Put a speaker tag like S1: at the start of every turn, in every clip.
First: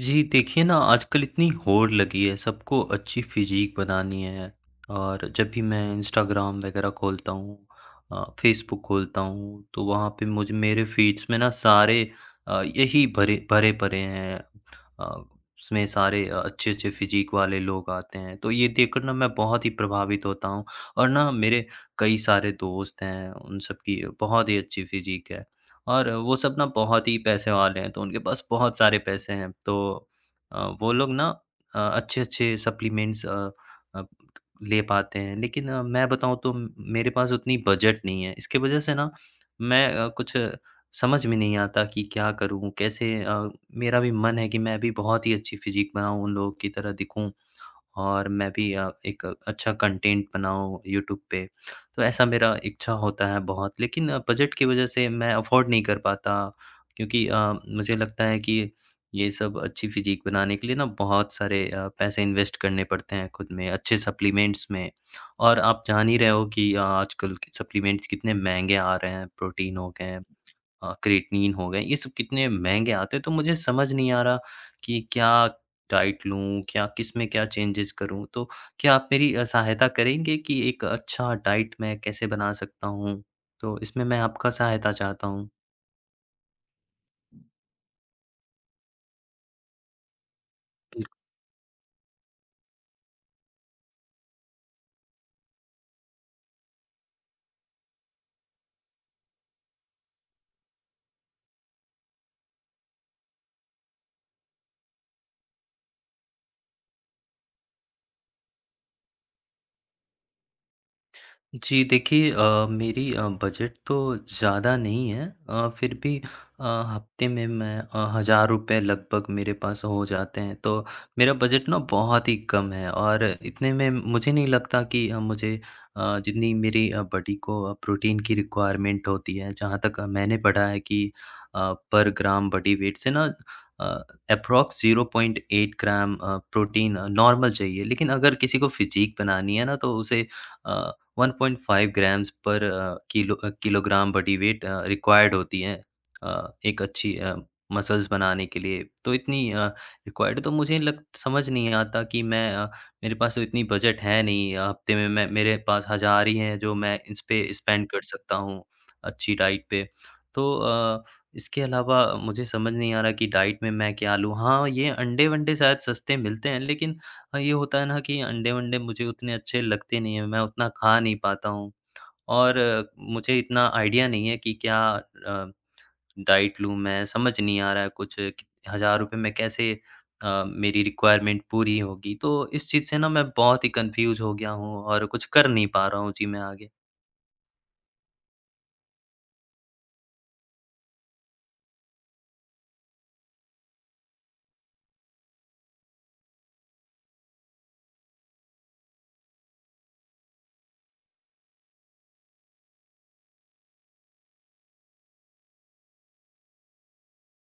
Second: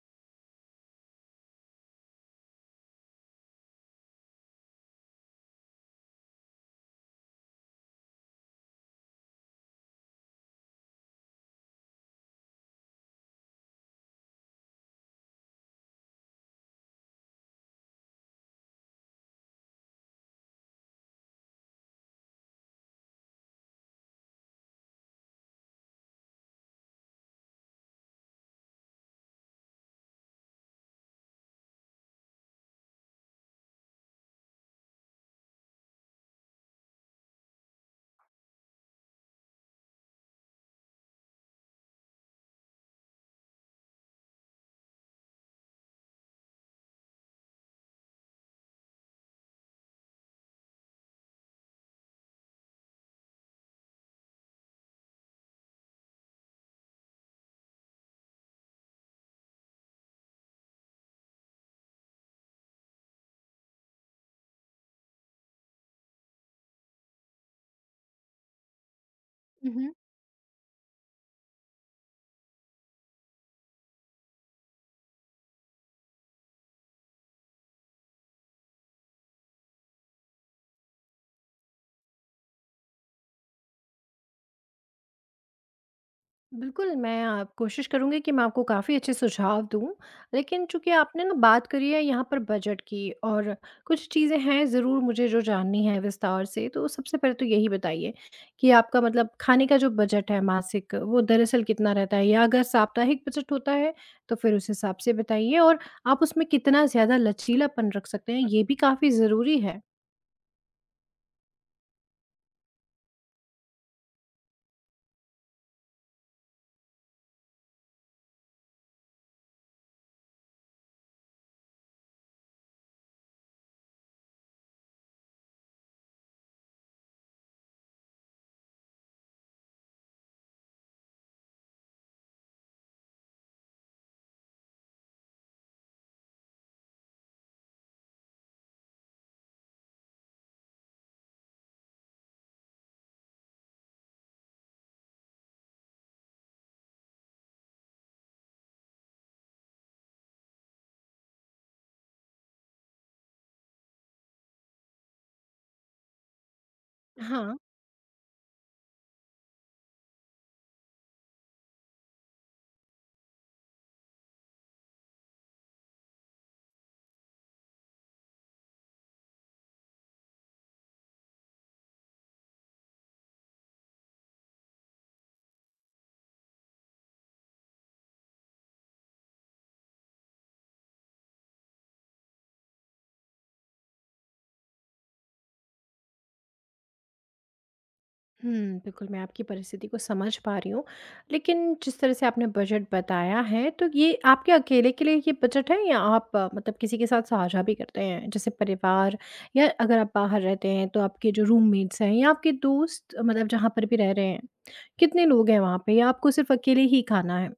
S1: जी, देखिए ना आजकल इतनी होड़ लगी है, सबको अच्छी फिजीक बनानी है। और जब भी मैं इंस्टाग्राम वगैरह खोलता हूँ, फेसबुक खोलता हूँ, तो वहाँ पे मुझे मेरे फ़ीड्स में ना सारे यही भरे भरे पड़े हैं। अ, उसमें सारे अच्छे-अच्छे फिजीक वाले लोग आते हैं, तो ये देखकर ना मैं बहुत ही प्रभावित होता हूँ। और ना मेरे कई सारे दोस्त हैं, उन सब की बहुत ही अच्छी फिजीक है। और वो सब ना बहुत ही पैसे वाले हैं, तो उनके पास बहुत सारे पैसे हैं। तो वो लोग ना अच्छे-अच्छे सप्लीमेंट्स अ, ले पाते हैं। लेकिन मैं बताऊँ तो मेरे पास उतनी बजट नहीं है। इसकी वज़ह से ना मैं कुछ समझ में नहीं आता कि क्या करूँ? कैसे मेरा भी मन है कि मैं भी बहुत ही अच्छी फ़िज़ीक बनाऊँ, उन लोगों की तरह दिखूँ। और मैं भी एक अच्छा कंटेंट बनाऊँ यूट्यूब पे। तो ऐसा मेरा इच्छा होता है बहुत, लेकिन बजट की वजह से मैं अफ़ोर्ड नहीं कर पाता, क्योंकि मुझे लगता है कि ये सब अच्छी फिजीक बनाने के लिए ना बहुत सारे पैसे इन्वेस्ट करने पड़ते हैं खुद में, अच्छे सप्लीमेंट्स में। और आप जान ही रहे हो कि आजकल के सप्लीमेंट्स कितने महँगे आ रहे हैं, प्रोटीन हो
S2: हुँ।
S1: गए, क्रेटिनिन हो गए, ये सब कितने महँगे आते हैं, तो मुझे समझ नहीं आ रहा कि क्या डाइट लूँ, क्या किसमें क्या चेंजेज़ करूँ? तो क्या आप मेरी सहायता करेंगे कि एक अच्छा डाइट मैं कैसे बना सकता हूँ? तो इसमें मैं आपका सहायता चाहता हूँ।
S2: बिल्कुल, मैं कोशिश करूँगी कि मैं आपको काफ़ी अच्छे सुझाव दूँ। लेकिन चूँकि आपने ना बात करी है यहाँ पर बजट की और कुछ चीज़ें हैं ज़रूर मुझे जो जाननी है विस्तार से। तो सबसे पहले तो यही बताइए कि आपका मतलब खाने का जो बजट है मासिक वो दरअसल कितना रहता है? या अगर साप्ताहिक बजट होता है तो फिर उस हिसाब से बताइए, और आप उसमें कितना ज़्यादा लचीलापन रख सकते हैं ये भी काफ़ी ज़रूरी है।
S1: जी देखिए, मेरी बजट तो ज़्यादा नहीं है, फिर भी अ, हफ्ते में मैं 1000 रुपये लगभग मेरे पास हो जाते हैं, तो मेरा बजट ना बहुत ही कम है, और इतने में मुझे नहीं लगता कि मुझे जितनी मेरी बॉडी को प्रोटीन की रिक्वायरमेंट होती है, जहाँ तक मैंने पढ़ा है कि पर ग्राम बॉडी वेट से ना अप्रोक्स 0.8 ग्राम प्रोटीन नॉर्मल चाहिए, लेकिन अगर किसी को फिजीक बनानी है ना तो उसे 1.5 grams per kilo kilogram body weight required होती है एक अच्छी मसल्स बनाने के लिए। तो इतनी रिक्वायर्ड तो मुझे लग समझ नहीं आता कि मैं मेरे पास तो इतनी बजट है नहीं। हफ़्ते में मैं मेरे पास 1000 ही हैं, जो मैं इस पे
S2: हाँ।
S1: स्पेंड कर सकता हूँ, अच्छी डाइट पे। तो इसके अलावा मुझे समझ नहीं आ रहा कि डाइट में मैं क्या लूँ? हाँ, ये अंडे-वंडे शायद सस्ते मिलते हैं, लेकिन हाँ, ये होता है ना कि अंडे-वंडे मुझे उतने अच्छे लगते नहीं हैं, मैं उतना खा नहीं पाता हूँ। और मुझे इतना आइडिया नहीं है कि क्या अ, डाइट लूँ मैं, समझ नहीं आ रहा है कुछ कि ₹1000 में कैसे मेरी रिक्वायरमेंट पूरी होगी। तो इस चीज़ से ना मैं बहुत ही कन्फ्यूज़ हो गया हूँ और कुछ कर नहीं पा रहा हूँ जी मैं आगे।
S2: हुँ, बिल्कुल, मैं आपकी परिस्थिति को समझ पा रही हूँ। लेकिन जिस तरह से आपने बजट बताया है, तो ये आपके अकेले के लिए ये बजट है, या आप मतलब किसी के साथ साझा भी करते हैं? जैसे परिवार, या अगर आप बाहर रहते हैं, तो आपके जो रूममेट्स हैं या आपके दोस्त, मतलब जहाँ पर भी रह रहे हैं, कितने लोग हैं वहाँ पे, या आपको सिर्फ़ अकेले ही खाना है?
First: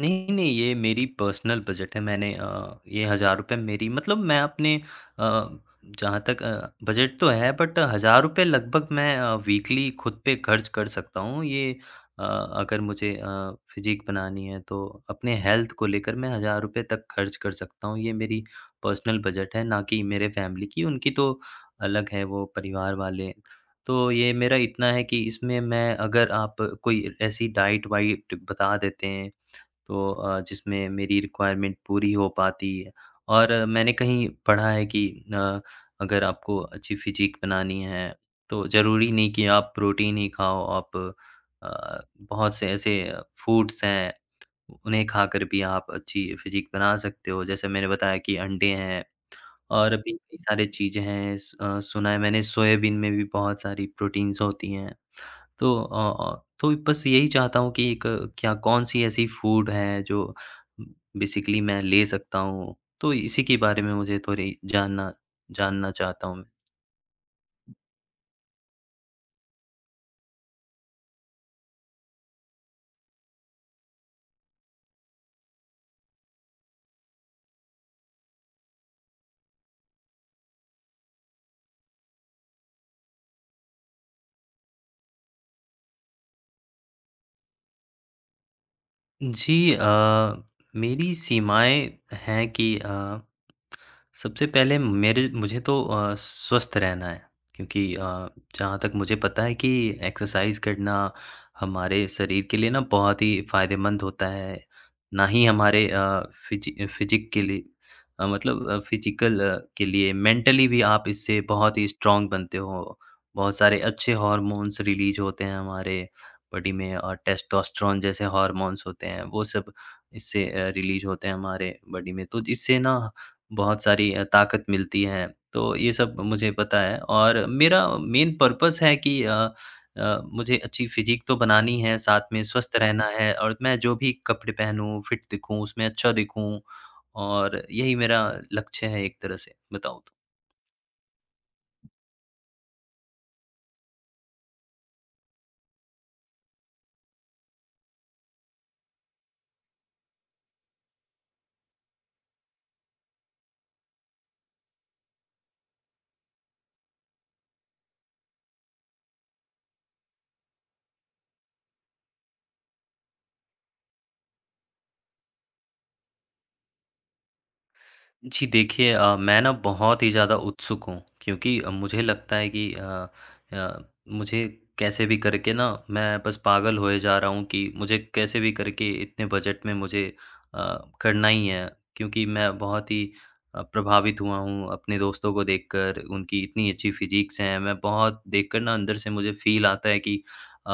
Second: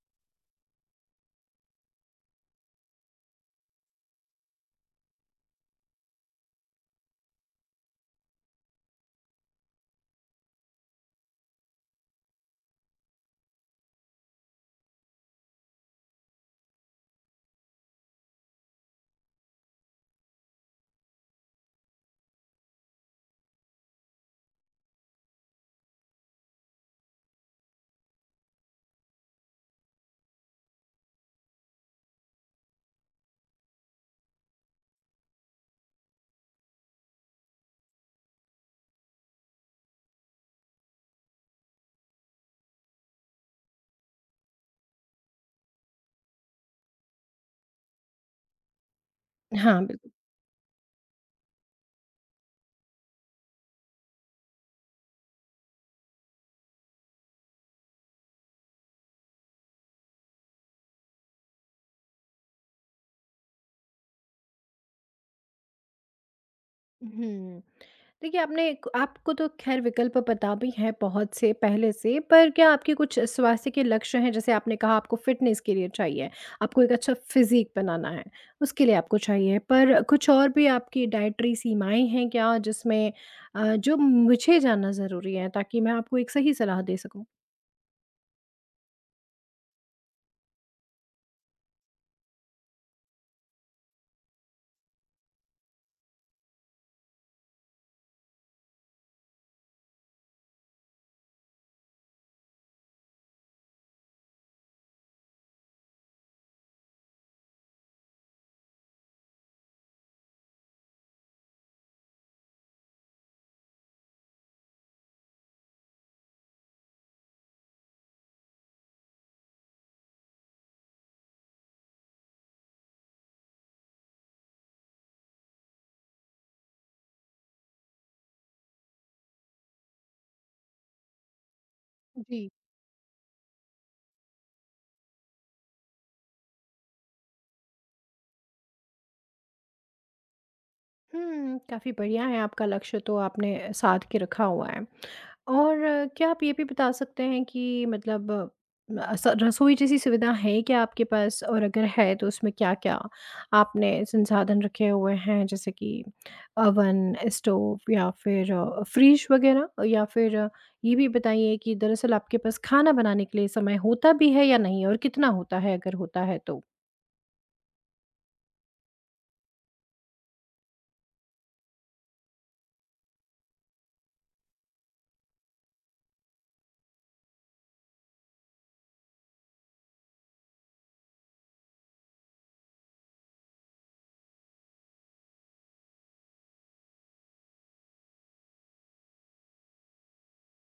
S1: नहीं, नहीं, ये मेरी पर्सनल बजट है। मैंने ये ₹1000 मेरी, मतलब मैं अपने अ, जहाँ तक बजट तो है, बट ₹1000 लगभग मैं वीकली खुद पे खर्च कर सकता हूँ। ये अ, अगर मुझे फिज़ीक बनानी है, तो अपने हेल्थ को लेकर मैं ₹1000 तक खर्च कर सकता हूँ। ये मेरी पर्सनल बजट है, ना कि मेरे फैमिली की। उनकी तो अलग है, वो परिवार वाले। तो ये मेरा इतना है कि इसमें मैं, अगर आप कोई ऐसी डाइट वाइट बता देते हैं तो जिसमें मेरी रिक्वायरमेंट पूरी हो पाती है। और मैंने कहीं पढ़ा है कि अ, अगर आपको अच्छी फ़िज़ीक बनानी है, तो ज़रूरी नहीं कि आप प्रोटीन ही खाओ, आप अ, बहुत से ऐसे फूड्स हैं, उन्हें खाकर भी आप अच्छी फ़िज़ीक बना सकते हो। जैसे मैंने बताया कि अंडे हैं,
S2: हाँ।
S1: और भी कई सारी चीज़ें हैं। सुना है मैंने सोयाबीन में भी बहुत सारी प्रोटीन्स होती हैं। तो तो बस यही चाहता हूँ कि एक, क्या कौन-सी ऐसी फूड है जो बेसिकली मैं ले सकता हूँ? तो इसी के बारे में मुझे थोड़ी जानना जानना चाहता हूँ मैं।
S2: हुँ। देखिए, आपने आपको तो ख़ैर विकल्प पता भी हैं बहुत से पहले से, पर क्या आपके कुछ स्वास्थ्य के लक्ष्य हैं? जैसे आपने कहा आपको फ़िटनेस के लिए चाहिए, आपको एक अच्छा फ़िज़ीक बनाना है, उसके लिए आपको चाहिए। पर कुछ और भी आपकी डाइटरी सीमाएँ हैं क्या, जिसमें जो मुझे जानना ज़रूरी है, ताकि मैं आपको एक सही सलाह दे सकूँ?
S1: जी, मेरी सीमाएँ हैं कि सबसे पहले मेरे मुझे तो स्वस्थ रहना है, क्योंकि जहाँ तक मुझे पता है कि एक्सरसाइज़ करना हमारे शरीर के लिए ना बहुत ही फ़ायदेमंद होता है। ना ही हमारे फिजिक के लिए, मतलब फिज़िकल के लिए, मेंटली भी आप इससे बहुत ही स्ट्रॉन्ग बनते हो। बहुत सारे अच्छे हॉर्मोन्स रिलीज़ होते हैं हमारे बॉडी में, और टेस्टोस्टेरोन जैसे हार्मोन्स होते हैं, वो सब इससे रिलीज़ होते हैं हमारे बॉडी में। तो इससे ना बहुत सारी ताकत मिलती है। तो ये सब मुझे पता है, और मेरा मेन पर्पस है कि मुझे अच्छी फ़िज़ीक तो बनानी है, साथ में स्वस्थ रहना है, और मैं जो भी कपड़े पहनूँ, फिट दिखूँ, उसमें अच्छा दिखूँ। और यही मेरा लक्ष्य है, एक तरह से, बताऊँ तो।
S2: काफ़ी बढ़िया है, आपका लक्ष्य तो आपने साध के रखा हुआ है। और क्या आप ये भी बता सकते हैं कि मतलब अ, स रसोई जैसी सुविधा है क्या आपके पास? और अगर है तो उसमें क्या-क्या आपने संसाधन रखे हुए हैं, जैसे कि ओवन, स्टोव या फिर फ्रिज वग़ैरह? या फिर ये भी बताइए कि दरअसल आपके पास खाना बनाने के लिए समय होता भी है या नहीं, और कितना होता है अगर होता है तो?
S1: जी देखिए, मैं ना बहुत ही ज़्यादा उत्सुक हूँ, क्योंकि मुझे लगता है कि अ, मुझे कैसे भी करके ना मैं बस पागल होए जा रहा हूँ कि मुझे कैसे भी करके इतने बजट में मुझे करना ही है, क्योंकि मैं बहुत ही प्रभावित हुआ हूँ अपने दोस्तों को देखकर, उनकी इतनी अच्छी फिजिक्स हैं, मैं बहुत देखकर ना अंदर से मुझे फील आता है कि अ,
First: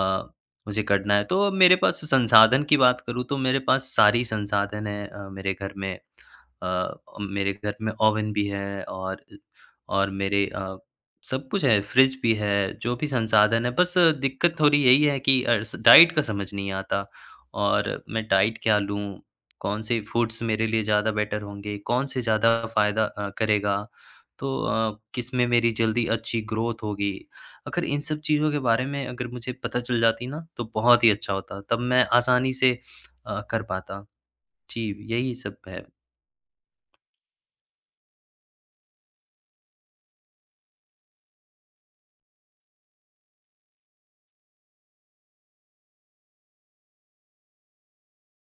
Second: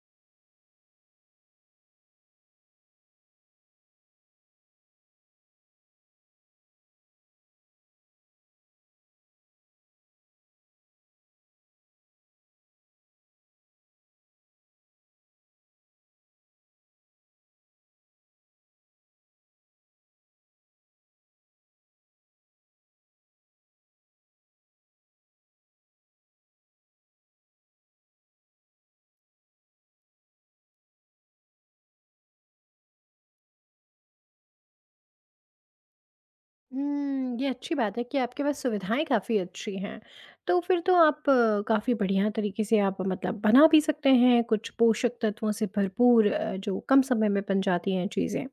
S1: मुझे करना है। तो अब मेरे पास संसाधन की बात करूँ, तो मेरे पास सारी संसाधन है। मेरे घर में अ, मेरे घर में ओवन भी है, और मेरे सब कुछ है, फ्रिज भी है, जो भी संसाधन है। बस दिक्कत थोड़ी यही है कि अ, स डाइट का समझ नहीं आता, और मैं डाइट क्या लूँ? कौन-से फूड्स मेरे लिए ज़्यादा बेटर होंगे? कौन से ज़्यादा फ़ायदा करेगा? तो किसमें मेरी जल्दी अच्छी ग्रोथ होगी? अगर इन सब चीज़ों के बारे में, अगर मुझे पता चल जाती ना, तो बहुत ही अच्छा होता। तब मैं आसानी से कर पाता। जी, यही सब
S2: ये अच्छी बात है कि आपके पास सुविधाएँ काफ़ी अच्छी हैं। तो फिर तो आप काफ़ी बढ़िया तरीके से आप मतलब बना भी सकते हैं, कुछ पोषक तत्वों से भरपूर जो कम समय में बन जाती हैं चीज़ें।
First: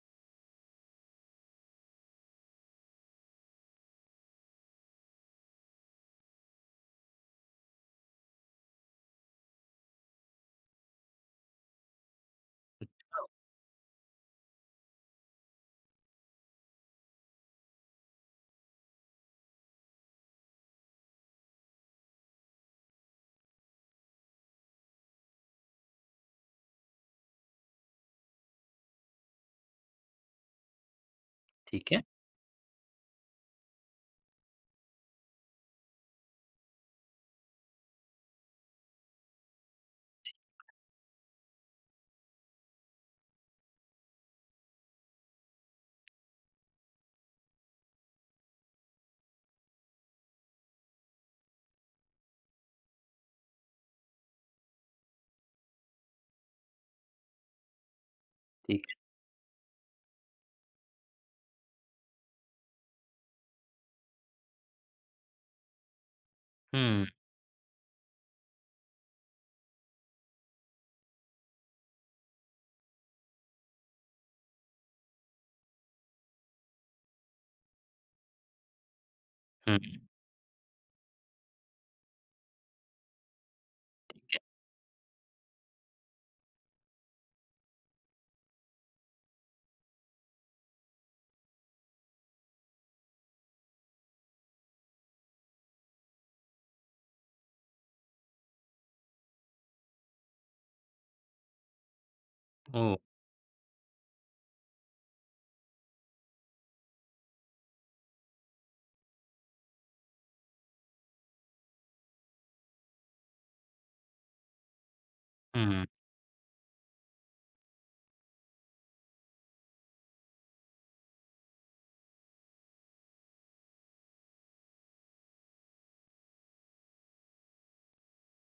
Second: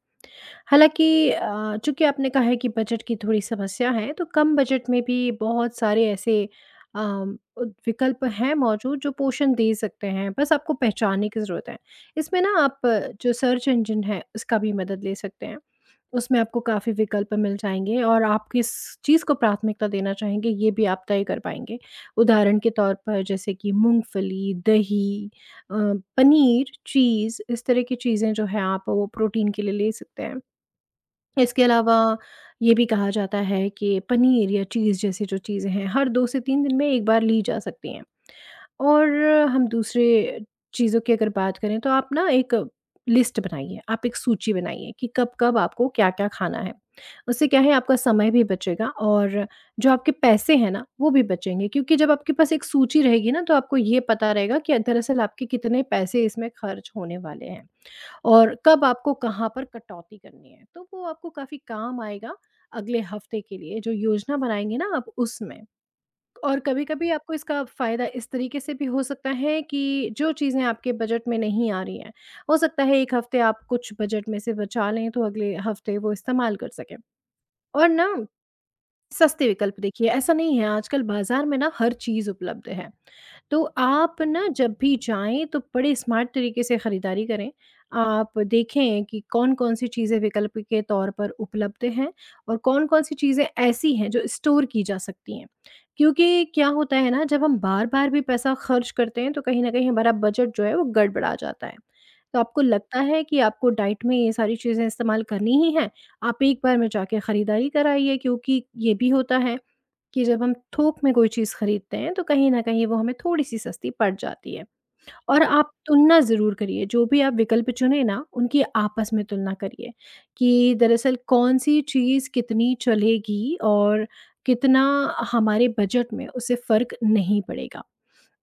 S2: हालाँकि चूँकि आपने कहा है कि बजट की थोड़ी समस्या है, तो कम बजट में भी बहुत सारे ऐसे अम, उद विकल्प हैं मौजूद, जो पोषण दे सकते हैं, बस आपको पहचानने की ज़रूरत है। इसमें ना आप
S1: है।
S2: जो सर्च इंजन है, उसका भी मदद ले सकते हैं। उसमें आपको काफ़ी विकल्प मिल जाएँगे, और आप किस चीज़ को प्राथमिकता देना चाहेंगे, ये भी आप तय कर पाएँगे। उदाहरण के तौर पर जैसे कि मूँगफली, दही, अ, पनीर, चीज़, इस तरह की चीज़ें जो हैं आप वो प्रोटीन के लिए ले सकते हैं। इसके
S1: ठीक है,
S2: अलावा ये भी कहा जाता है कि पनीर या चीज़ जैसी जो चीज़ें हैं, हर 2 से 3 दिन में एक बार ली जा सकती हैं। और हम दूसरे चीज़ों की अगर बात करें तो आप ना एक लिस्ट बनाइए, आप एक सूची बनाइए कि कब-कब आपको क्या-क्या खाना है। उससे क्या है, आपका समय भी बचेगा, और जो आपके पैसे हैं ना, वो भी बचेंगे, क्योंकि जब आपके पास एक सूची रहेगी ना, तो आपको ये पता रहेगा कि दरअसल आपके कितने पैसे इसमें खर्च होने वाले हैं। और
S1: ठीक
S2: कब
S1: है।
S2: आपको कहाँ पर कटौती करनी है। तो वो आपको काफ़ी काम आएगा अगले हफ्ते के लिए जो योजना बनाएँगे ना आप उसमें। और
S1: हुँ,
S2: कभी-कभी आपको इसका फ़ायदा इस तरीके से भी हो सकता है कि जो चीज़ें आपके बजट में नहीं आ रही हैं, हो सकता है 1 हफ्ते आप कुछ बजट में से बचा लें, तो अगले हफ्ते वो इस्तेमाल कर सकें। और ना, सस्ते विकल्प
S1: हुँ,
S2: देखिए, ऐसा नहीं है, आजकल बाज़ार में ना हर चीज़ उपलब्ध है। तो आप ना जब भी जाएँ तो बड़े स्मार्ट तरीके से खरीदारी करें। आप देखें कि कौन-कौन सी चीज़ें विकल्प के तौर पर उपलब्ध हैं, और कौन-कौन सी चीज़ें ऐसी हैं जो स्टोर की जा सकती हैं। क्योंकि क्या होता है ना, जब हम बार-बार भी पैसा खर्च करते हैं तो कहीं न कहीं हमारा बजट जो है वो गड़बड़ा जाता है। तो आपको
S1: ओह!
S2: लगता है कि आपको डाइट में ये सारी चीज़ें इस्तेमाल करनी ही हैं, आप एक बार में जाके खरीदारी कराइए, क्योंकि ये भी होता है कि जब हम थोक में कोई चीज़ खरीदते हैं तो कहीं न कहीं वो हमें थोड़ी-सी सस्ती पड़ जाती है। और आप
S1: हुँ,
S2: तुलना ज़रूर करिए, जो भी आप विकल्प चुनें ना, उनकी आपस में तुलना करिए कि दरअसल कौन-सी चीज़ कितनी चलेगी, और कितना हमारे बजट में उससे फ़र्क नहीं पड़ेगा।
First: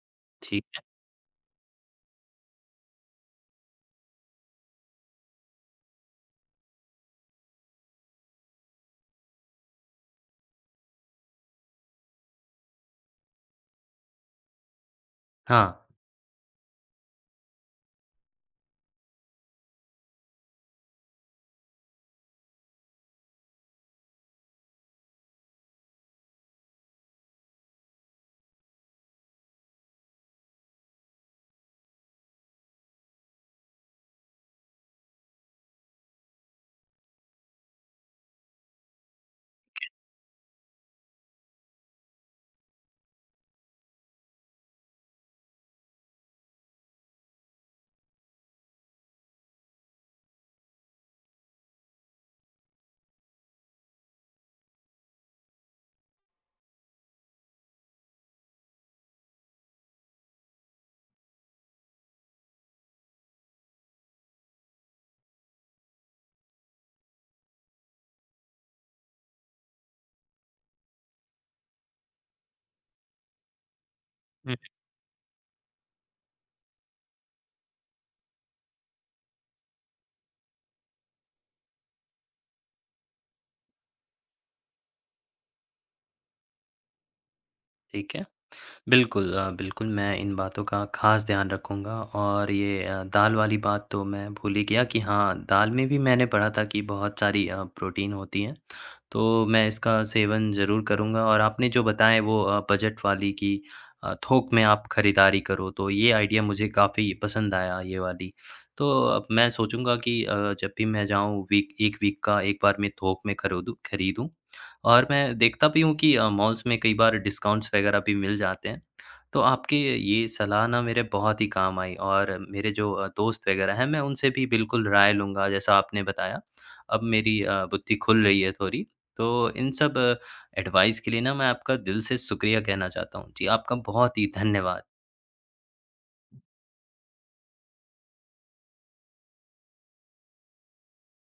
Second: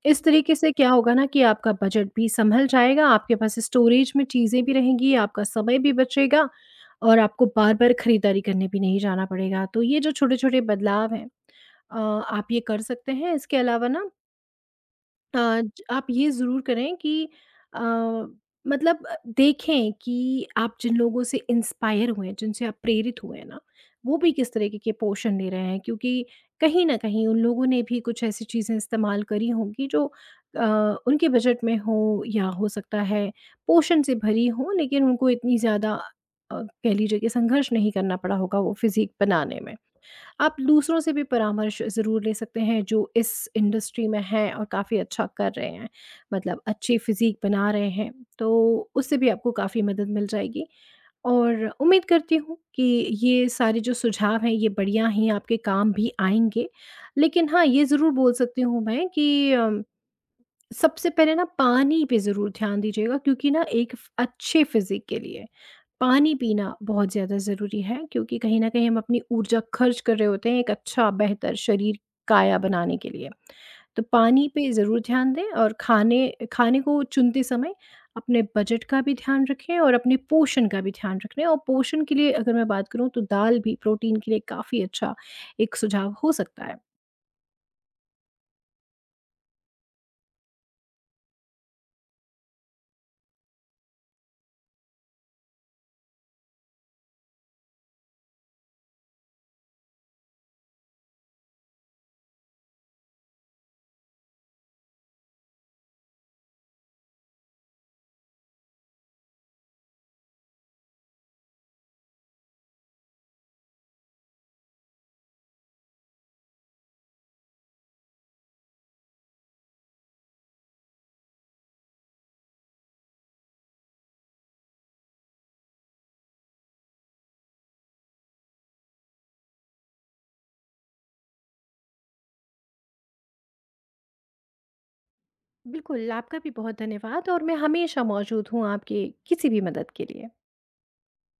S2: इस तरीके
S1: ठीक
S2: से
S1: है।
S2: क्या होगा ना कि आपका बजट भी सँभल जाएगा, आपके पास स्टोरेज में चीज़ें भी रहेंगी, आपका समय भी बचेगा, और आपको बार-बार खरीदारी करने भी नहीं जाना पड़ेगा। तो ये जो छोटे-छोटे बदलाव हैं आप ये कर सकते हैं। इसके अलावा ना अ,
S1: हाँ,
S2: ज आप ये ज़रूर करें कि अ, मतलब देखें कि आप जिन लोगों से इंस्पायर हुए हैं, जिनसे आप प्रेरित हुए हैं ना, वो भी किस तरीके के पोषण ले रहे हैं, क्योंकि कहीं न कहीं उन लोगों ने भी कुछ ऐसी चीज़ें इस्तेमाल करी होंगी जो अ, उनके बजट में हो, या हो सकता है पोषण से भरी हो, लेकिन उनको इतनी ज़्यादा कह लीजिए कि संघर्ष नहीं करना पड़ा होगा वो फ़िज़ीक बनाने में। आप दूसरों से भी परामर्श ज़रूर ले सकते हैं, जो इस इंडस्ट्री में हैं और काफ़ी अच्छा कर रहे हैं, मतलब अच्छी फिज़ीक बना रहे हैं, तो उससे भी आपको काफ़ी मदद मिल जाएगी, और उम्मीद करती हूँ कि ये सारे जो सुझाव हैं ये बढ़िया ही आपके काम भी आएँगे। लेकिन हाँ, ये ज़रूर बोल सकती हूँ मैं कि सबसे पहले ना पानी पे ज़रूर ध्यान दीजिएगा, क्योंकि ना एक फ अच्छे फिज़ीक के लिए पानी पीना बहुत ज़्यादा ज़रूरी है, क्योंकि कहीं न कहीं हम अपनी ऊर्जा खर्च कर रहे होते हैं एक अच्छा बेहतर शरीर, काया बनाने के लिए। तो पानी
S1: हुँ,
S2: पे ज़रूर ध्यान दें, और खाने खाने को चुनते समय अपने बजट का भी ध्यान रखें और अपने पोषण का भी ध्यान रखें, और पोषण के लिए अगर मैं बात करूँ तो दाल भी प्रोटीन के लिए काफ़ी अच्छा एक सुझाव हो सकता है।
S1: ठीक है। बिल्कुल, बिल्कुल मैं इन बातों का ख़ास ध्यान रखूँगा, और ये दाल वाली बात तो मैं भूल ही गया कि हाँ, दाल में भी मैंने पढ़ा था कि बहुत सारी प्रोटीन होती है। तो मैं इसका सेवन ज़रूर करूँगा, और आपने जो बताएँ वो बजट वाली कि थोक में आप खरीदारी करो, तो ये आइडिया मुझे काफ़ी पसंद आया, ये वाली। तो अब मैं सोचूँगा कि जब भी मैं जाऊँ, वीक 1 वीक का एक बार मैं थोक में खरोदूँ खरीदूँ। और मैं देखता भी हूँ कि मॉल्स में कई बार डिस्काउंट्स वगैरह भी मिल जाते हैं। तो आपकी ये सलाह ना मेरे बहुत ही काम आई, और मेरे जो दोस्त वगैरह हैं, मैं उनसे भी बिल्कुल राय लूँगा, जैसा आपने बताया। अब मेरी बुद्धि खुल रही है थोड़ी। तो इन सब एडवाइस के लिए ना मैं आपका दिल से शुक्रिया कहना चाहता हूँ। जी, आपका बहुत ही धन्यवाद।
S2: बिल्कुल, आपका भी बहुत धन्यवाद, और मैं हमेशा मौजूद हूँ आपकी किसी भी मदद के लिए।